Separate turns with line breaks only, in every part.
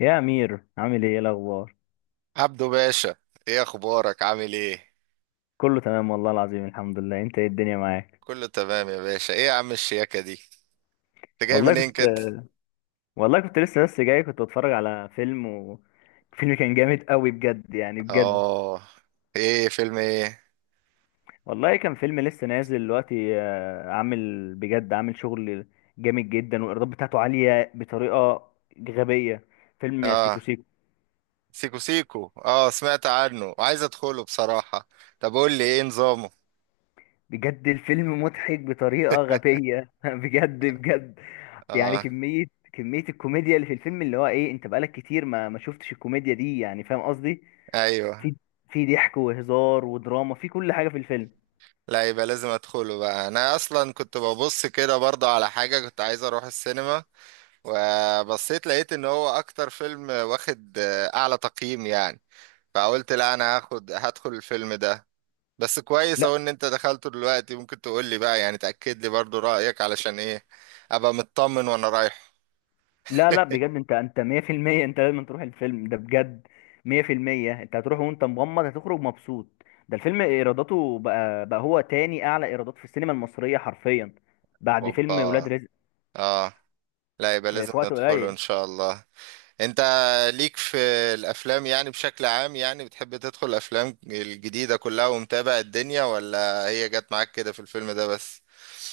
يا امير، عامل ايه، إيه الاخبار؟
عبدو باشا، ايه اخبارك؟ عامل ايه؟
كله تمام والله العظيم، الحمد لله. انت ايه، الدنيا معاك؟
كله تمام يا باشا. ايه يا عم الشياكة دي؟ انت جاي
والله
منين
كنت
كده؟
والله كنت لسه بس جاي، كنت بتفرج على فيلم، وفيلم كان جامد قوي بجد، يعني بجد.
اه، ايه فيلم ايه؟
والله كان فيلم لسه نازل دلوقتي، عامل بجد، عامل شغل جامد جدا، والايرادات بتاعته عالية بطريقة غبية. فيلم سيكو
اه،
سيكو.
سيكو سيكو. اه، سمعت عنه وعايز ادخله بصراحة. طب قول لي ايه نظامه؟
بجد، الفيلم مضحك بطريقة غبية. بجد بجد. يعني
اه.
كمية الكوميديا اللي في الفيلم، اللي هو ايه، انت بقالك كتير ما شفتش الكوميديا دي، يعني فاهم قصدي؟
ايوه.
في في ضحك وهزار ودراما، في كل حاجة في الفيلم.
لا، يبقى لازم ادخله بقى. انا اصلا كنت ببص كده برضه على حاجة، كنت عايز اروح السينما. وبصيت لقيت ان هو اكتر فيلم واخد اعلى تقييم يعني. فقلت لا، انا هاخد هدخل الفيلم ده. بس كويس اهو
لا،
ان انت دخلته دلوقتي، ممكن تقول لي بقى يعني تأكد لي برضو رأيك علشان ايه ابقى مطمن وانا رايح.
لا، لا، بجد، انت 100%. انت لازم تروح الفيلم ده بجد. 100%، انت هتروح وانت مغمض، هتخرج مبسوط. ده الفيلم ايراداته بقى هو تاني اعلى ايرادات في السينما المصرية حرفيا، بعد فيلم ولاد
اوبا.
رزق.
اه. لا يبقى
في,
لازم
في وقت
ندخله
قليل.
ان شاء الله. انت ليك في الافلام يعني بشكل عام، يعني بتحب تدخل الافلام الجديدة كلها ومتابع الدنيا، ولا هي جت معاك كده في الفيلم ده بس؟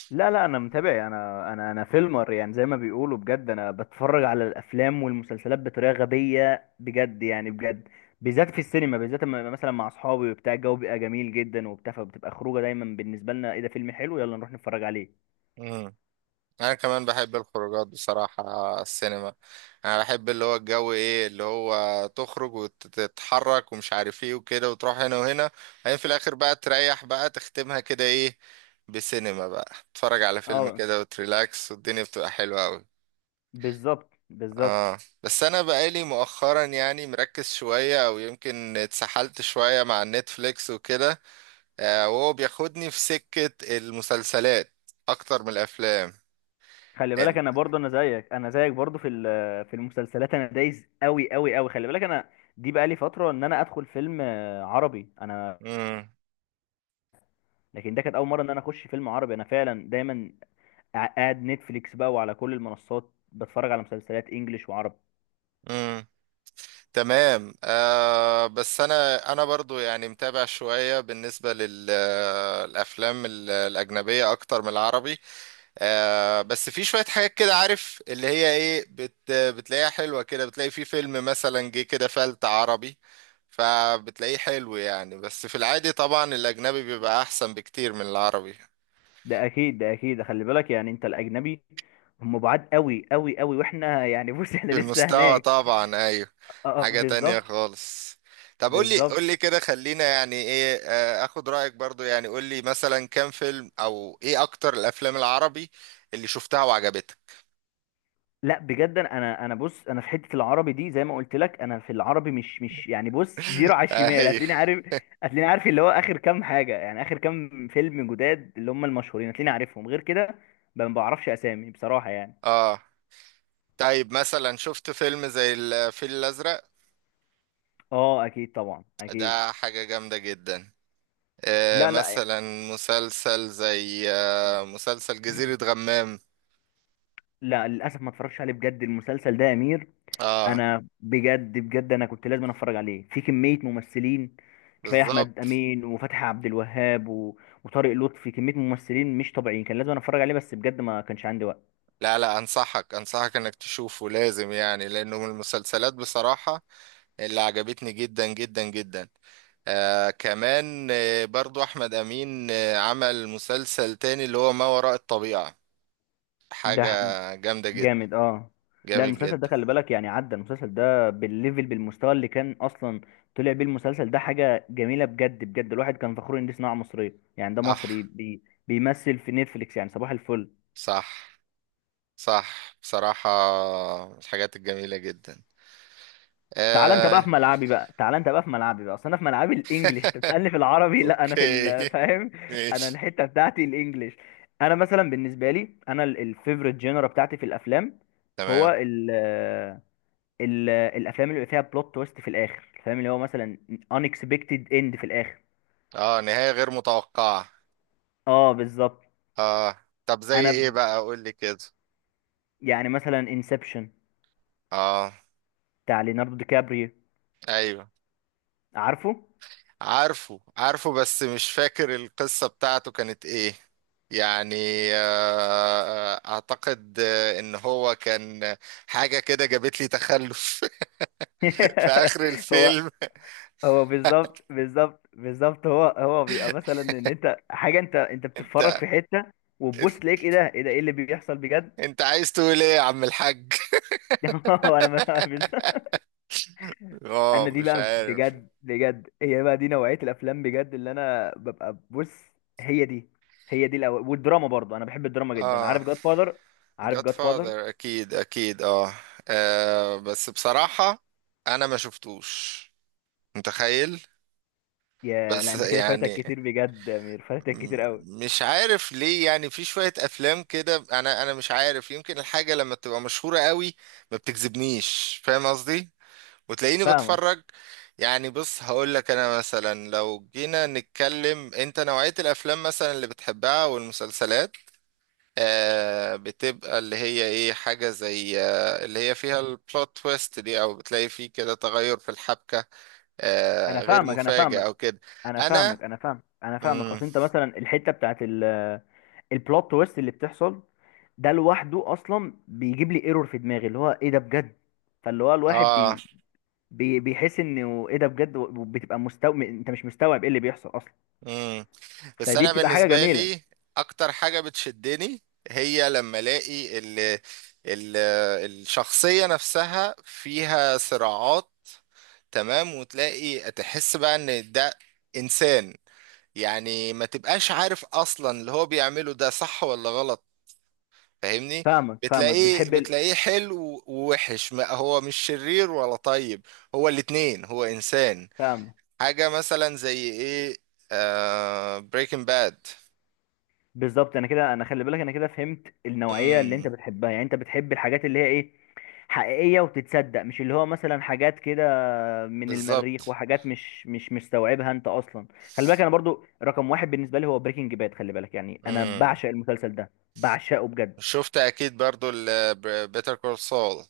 لا، لا، انا متابع. انا فيلمر يعني، زي ما بيقولوا، بجد. انا بتفرج على الافلام والمسلسلات بطريقه غبيه، بجد يعني، بجد. بالذات في السينما، بالذات، مثلا مع اصحابي وبتاع، الجو بيبقى جميل جدا وبتاع، فبتبقى خروجه دايما بالنسبه لنا ايه، ده فيلم حلو يلا نروح نتفرج عليه.
انا كمان بحب الخروجات بصراحة، السينما. انا بحب اللي هو الجو، ايه اللي هو تخرج وتتحرك ومش عارف ايه وكده وتروح هنا وهنا. بعدين في الاخر بقى تريح بقى تختمها كده ايه، بسينما بقى تتفرج على فيلم
اه،
كده وتريلاكس والدنيا بتبقى حلوة قوي.
بالظبط بالظبط.
اه. بس انا بقالي مؤخرا يعني مركز شوية او يمكن اتسحلت شوية مع النتفليكس وكده. وهو بياخدني في سكة المسلسلات اكتر من الافلام.
خلي بالك،
انت
انا برضه، انا زيك برضه، في المسلسلات انا دايس قوي قوي قوي. خلي بالك، انا دي بقالي فتره ان انا ادخل فيلم عربي، انا. لكن ده كانت اول مره ان انا اخش فيلم عربي. انا فعلا دايما قاعد نتفليكس بقى، وعلى كل المنصات بتفرج على مسلسلات انجليش وعربي.
مم. تمام. بس انا برضو يعني متابع شوية بالنسبة للافلام الاجنبية اكتر من العربي. بس في شوية حاجات كده عارف اللي هي ايه بتلاقيها حلوة كده، بتلاقي في فيلم مثلا جه كده فلت عربي. فبتلاقيه حلو يعني، بس في العادي طبعا الاجنبي بيبقى احسن بكتير من العربي.
ده اكيد، ده اكيد، خلي بالك يعني. انت، الاجنبي هم بعاد قوي قوي قوي، واحنا يعني بص، احنا
في
لسه
المستوى
هناك.
طبعا ايوه.
اه،
حاجة تانية
بالظبط.
خالص. طب قول لي
بالظبط.
قول لي كده، خلينا يعني ايه اخد رأيك برضو، يعني قول لي مثلا كام فيلم او ايه اكتر الافلام العربي اللي شفتها وعجبتك.
لا بجد، انا بص، انا في حته العربي دي زي ما قلت لك، انا في العربي مش يعني بص، زيرو على الشمال.
ايوه،
هتلاقيني عارف، هتلاقيني عارف اللي هو اخر كام حاجه يعني، اخر كام فيلم جداد اللي هم المشهورين، هتلاقيني عارفهم. غير كده ما بعرفش اسامي بصراحه يعني.
اه. طيب مثلا شفت فيلم زي الفيل الازرق؟
اه، اكيد طبعا، اكيد.
ده حاجة جامدة جدا.
لا، لا،
مثلا مسلسل زي مسلسل جزيرة غمام.
لا، للاسف ما اتفرجش عليه بجد، المسلسل ده يا امير.
اه،
انا بجد بجد، انا كنت لازم اتفرج عليه، في كميه ممثلين، كفايه احمد
بالظبط.
امين وفتحي عبد الوهاب و وطارق لطفي، كميه ممثلين مش طبيعيين، كان لازم أنا اتفرج عليه، بس بجد ما كانش عندي وقت.
لا لا، انصحك انصحك انك تشوفه لازم يعني، لانه من المسلسلات بصراحة اللي عجبتني جدا جدا جدا. كمان برضو احمد امين عمل مسلسل تاني اللي هو ما وراء الطبيعة.
ده
حاجة جامدة جدا.
جامد، اه. لا،
جامد
المسلسل ده
جدا.
خلي بالك يعني، عدى المسلسل ده بالليفل، بالمستوى اللي كان اصلا طلع بيه المسلسل ده، حاجه جميله بجد بجد. الواحد كان فخور ان دي صناعه مصريه يعني، ده
صح،
مصري بيمثل في نتفليكس، يعني صباح الفل.
صح، صح بصراحة، من الحاجات الجميلة جدا.
تعالى انت بقى
آه.
في ملعبي بقى، تعالى انت بقى في ملعبي بقى. اصل انا في ملعبي الانجليش، انت بتسالني في العربي. لا، انا في
اوكي،
فاهم؟ انا
ماشي،
الحته بتاعتي الانجليش. انا مثلا بالنسبه لي، انا الفيفوريت جينرا بتاعتي في الافلام هو
تمام.
ال ال الافلام اللي بيبقى فيها بلوت تويست في الاخر، الفيلم اللي هو مثلا unexpected end في الاخر.
اه، نهاية غير متوقعة.
اه، بالظبط.
اه، طب زي
انا
ايه بقى؟ قول لي كده.
يعني مثلا انسبشن،
اه،
بتاع ليوناردو دي كابريو،
ايوه،
عارفه؟
عارفه عارفه بس مش فاكر القصة بتاعته كانت ايه يعني. اعتقد ان هو كان حاجة كده جابت لي تخلف. في اخر
هو
الفيلم.
هو بالظبط بالظبط بالظبط، هو بيبقى مثلا ان انت حاجه، انت بتتفرج في
انت
حته، وتبص تلاقيك: ايه ده، ايه ده، ايه اللي بيحصل بجد؟
انت عايز تقول ايه يا عم الحاج؟
انا ما بالظبط.
اه،
انا دي
مش
بقى
عارف.
بجد بجد، هي بقى دي نوعيه الافلام بجد اللي انا ببقى بص. هي دي هي دي والدراما برضه، انا بحب الدراما جدا. عارف
اه،
جاد فاذر؟ عارف
جاد
جاد فاذر؟
فاذر اكيد اكيد. اه، بس بصراحة انا ما شفتوش، متخيل.
يا لا،
بس
انت كده فايتك
يعني
كتير بجد يا امير، فايتك كتير
م-
قوي.
مش عارف ليه يعني في شوية أفلام كده أنا مش عارف يمكن الحاجة لما بتبقى مشهورة قوي ما بتجذبنيش، فاهم قصدي؟ وتلاقيني
فاهمك،
بتفرج. يعني بص، هقول لك أنا مثلا لو جينا نتكلم أنت نوعية الأفلام مثلا اللي بتحبها والمسلسلات بتبقى اللي هي إيه، حاجة زي اللي هي فيها البلوت تويست دي، أو بتلاقي فيه كده تغير في الحبكة
انا
غير
فاهمك، انا
مفاجئ
فاهمك،
أو كده.
انا فاهمك،
أنا
انا فاهمك، انا فاهمك
مم.
اصل انت مثلا الحته بتاعت البلوت تويست اللي بتحصل، ده لوحده اصلا بيجيب لي ايرور في دماغي، اللي هو ايه ده بجد. فاللي هو الواحد
آه
بي بي بيحس انه ايه ده بجد، وبتبقى مستوعب، انت مش مستوعب ايه اللي بيحصل اصلا.
مم. بس
فدي
انا
بتبقى حاجه
بالنسبه
جميله.
لي اكتر حاجه بتشدني هي لما الاقي ال ال الشخصيه نفسها فيها صراعات. تمام، وتلاقي تحس بقى ان ده انسان، يعني ما تبقاش عارف اصلا اللي هو بيعمله ده صح ولا غلط، فاهمني؟
فاهمك، فاهمك،
بتلاقيه
بتحب
بتلاقيه حلو ووحش، ما هو مش شرير ولا طيب، هو الاتنين هو انسان.
فاهمك.
حاجه مثلا زي ايه؟ بريكنج باد.
بالظبط. انا خلي بالك، انا كده فهمت النوعيه اللي انت بتحبها يعني. انت بتحب الحاجات اللي هي ايه، حقيقيه وتتصدق، مش اللي هو مثلا حاجات كده من المريخ
بالظبط.
وحاجات مش مستوعبها انت اصلا. خلي بالك، انا برضو رقم واحد بالنسبه لي هو بريكنج باد. خلي بالك يعني، انا
امم
بعشق المسلسل ده، بعشقه بجد.
شفت اكيد برضو بيتر كول سول.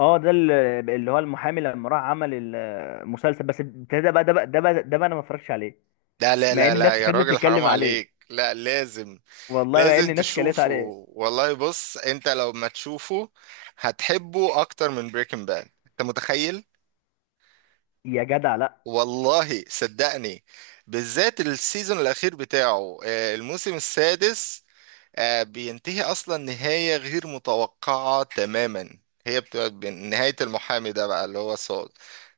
اه، ده اللي هو المحامي لما راح عمل المسلسل، بس ده بقى انا ما اتفرجتش عليه،
لا لا
مع
لا
ان الناس
لا يا
فضلت
راجل، حرام
تتكلم عليه،
عليك. لا، لازم
والله مع ان
لازم
الناس اتكلمت
تشوفه.
عليه.
والله بص، انت لو ما تشوفه هتحبه اكتر من بريكنج باد انت متخيل؟
يا جدع لا،
والله صدقني. بالذات السيزون الاخير بتاعه الموسم السادس. بينتهي اصلا نهاية غير متوقعة تماما. هي بتبقى نهاية المحامي ده بقى اللي هو سول.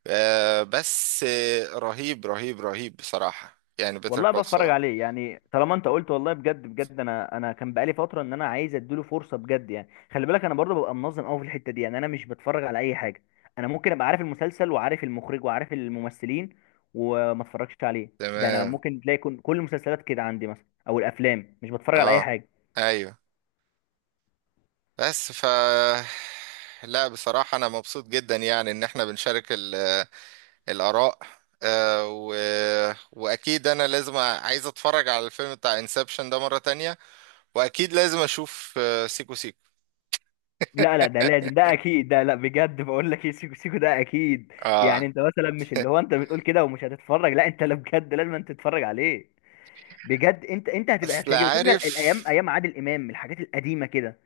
بس رهيب رهيب رهيب بصراحة يعني بيتر
والله
كول
بتفرج
سول.
عليه يعني، طالما انت قلت. والله بجد بجد، انا كان بقالي فتره ان انا عايز اديله فرصه بجد يعني. خلي بالك، انا برضه ببقى منظم قوي في الحته دي يعني، انا مش بتفرج على اي حاجه. انا ممكن ابقى عارف المسلسل وعارف المخرج وعارف الممثلين وما اتفرجش عليه. ده انا
تمام.
ممكن تلاقي كل المسلسلات كده عندي مثلا، او الافلام، مش بتفرج على اي
اه،
حاجه.
ايوه. بس ف لا بصراحة انا مبسوط جدا يعني ان احنا بنشارك الاراء، آه، و... واكيد انا لازم عايز اتفرج على الفيلم بتاع انسبشن ده مرة تانية. واكيد لازم اشوف سيكو سيكو.
لا، لا، ده لازم، ده اكيد، ده لا بجد بقول لك ايه، سيكو سيكو ده اكيد. يعني
اه،
انت مثلا مش اللي هو انت بتقول كده ومش هتتفرج، لا انت، لا بجد لازم انت تتفرج عليه. بجد، انت
اصل
هتعجبك. شوف، ده
عارف.
الايام، ايام عادل امام، الحاجات القديمه كده،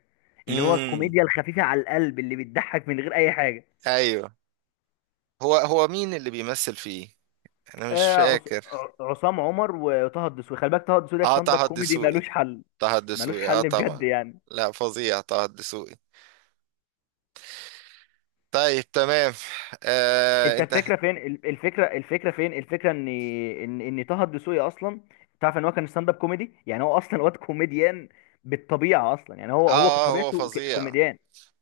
اللي هو
امم،
الكوميديا الخفيفه على القلب، اللي بتضحك من غير اي حاجه.
ايوه. هو مين اللي بيمثل فيه؟ انا مش فاكر.
عصام عمر وطه الدسوقي. خلي بالك، طه الدسوقي ده
اه،
ستاند اب
طه
كوميدي
الدسوقي.
ملوش حل.
طه
ملوش
الدسوقي اه
حل بجد
طبعا.
يعني.
لا فظيع طه الدسوقي. طيب تمام.
انت،
انت
الفكره فين الفكره فين الفكره ان طه الدسوقي اصلا، تعرف ان هو كان ستاند اب كوميدي، يعني هو اصلا واد كوميديان بالطبيعه اصلا، يعني هو
هو
طبيعته
فظيع
كوميديان.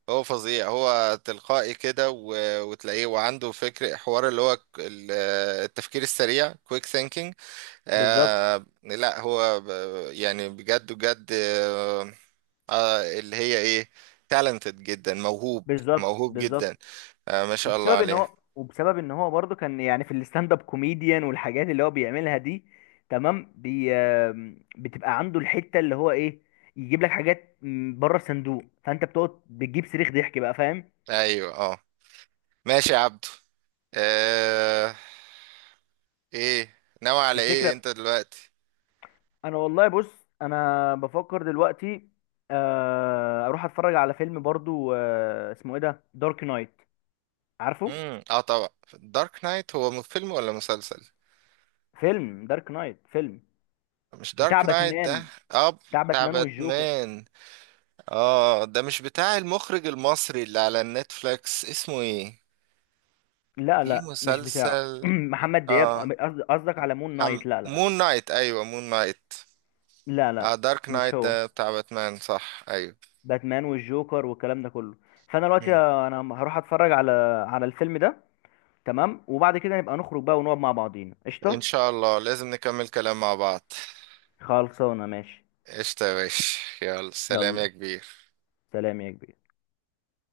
هو فظيع هو تلقائي كده وتلاقيه وعنده فكر حوار اللي هو التفكير السريع، كويك ثينكينج.
بالظبط
لا هو يعني بجد بجد، اللي هي ايه تالنتد جدا موهوب.
بالظبط
موهوب جدا.
بالظبط.
آه ما شاء الله
وبسبب ان
عليه.
هو وبسبب ان هو برضه كان يعني في الستاند اب كوميديان والحاجات اللي هو بيعملها دي، تمام. بي آم، بتبقى عنده الحته اللي هو ايه، يجيب لك حاجات بره الصندوق، فانت بتقعد بتجيب صريخ ضحك بقى، فاهم؟
ايوه، اه. ماشي يا عبدو. آه ايه ناوي على ايه
الفكره،
انت دلوقتي؟
انا والله بص، انا بفكر دلوقتي اروح اتفرج على فيلم برضه، اسمه ايه، ده دارك نايت، عارفه؟
امم، اه طبعا. دارك نايت هو فيلم ولا مسلسل؟
فيلم دارك نايت، فيلم
مش
بتاع
دارك نايت ده؟
باتمان.
اه،
بتاع
بتاع
باتمان والجوكر.
باتمان. اه، ده مش بتاع المخرج المصري اللي على النتفليكس اسمه ايه،
لا،
في
لا، مش بتاعه.
مسلسل
محمد دياب،
اه
قصدك على مون نايت؟ لا، لا،
مون نايت، ايوه مون نايت.
لا،
اه،
لا،
دارك
مش
نايت
هو.
ده بتاع باتمان، صح ايوه.
باتمان والجوكر والكلام ده كله. فانا دلوقتي،
مم.
انا هروح اتفرج على الفيلم ده، تمام. وبعد كده نبقى نخرج بقى، ونقعد مع بعضينا، قشطه.
ان شاء الله لازم نكمل كلام مع بعض.
خلصانه ماشي،
قشطة يا باشا. يلا، سلام يا
يلا
كبير.
سلام يا كبير.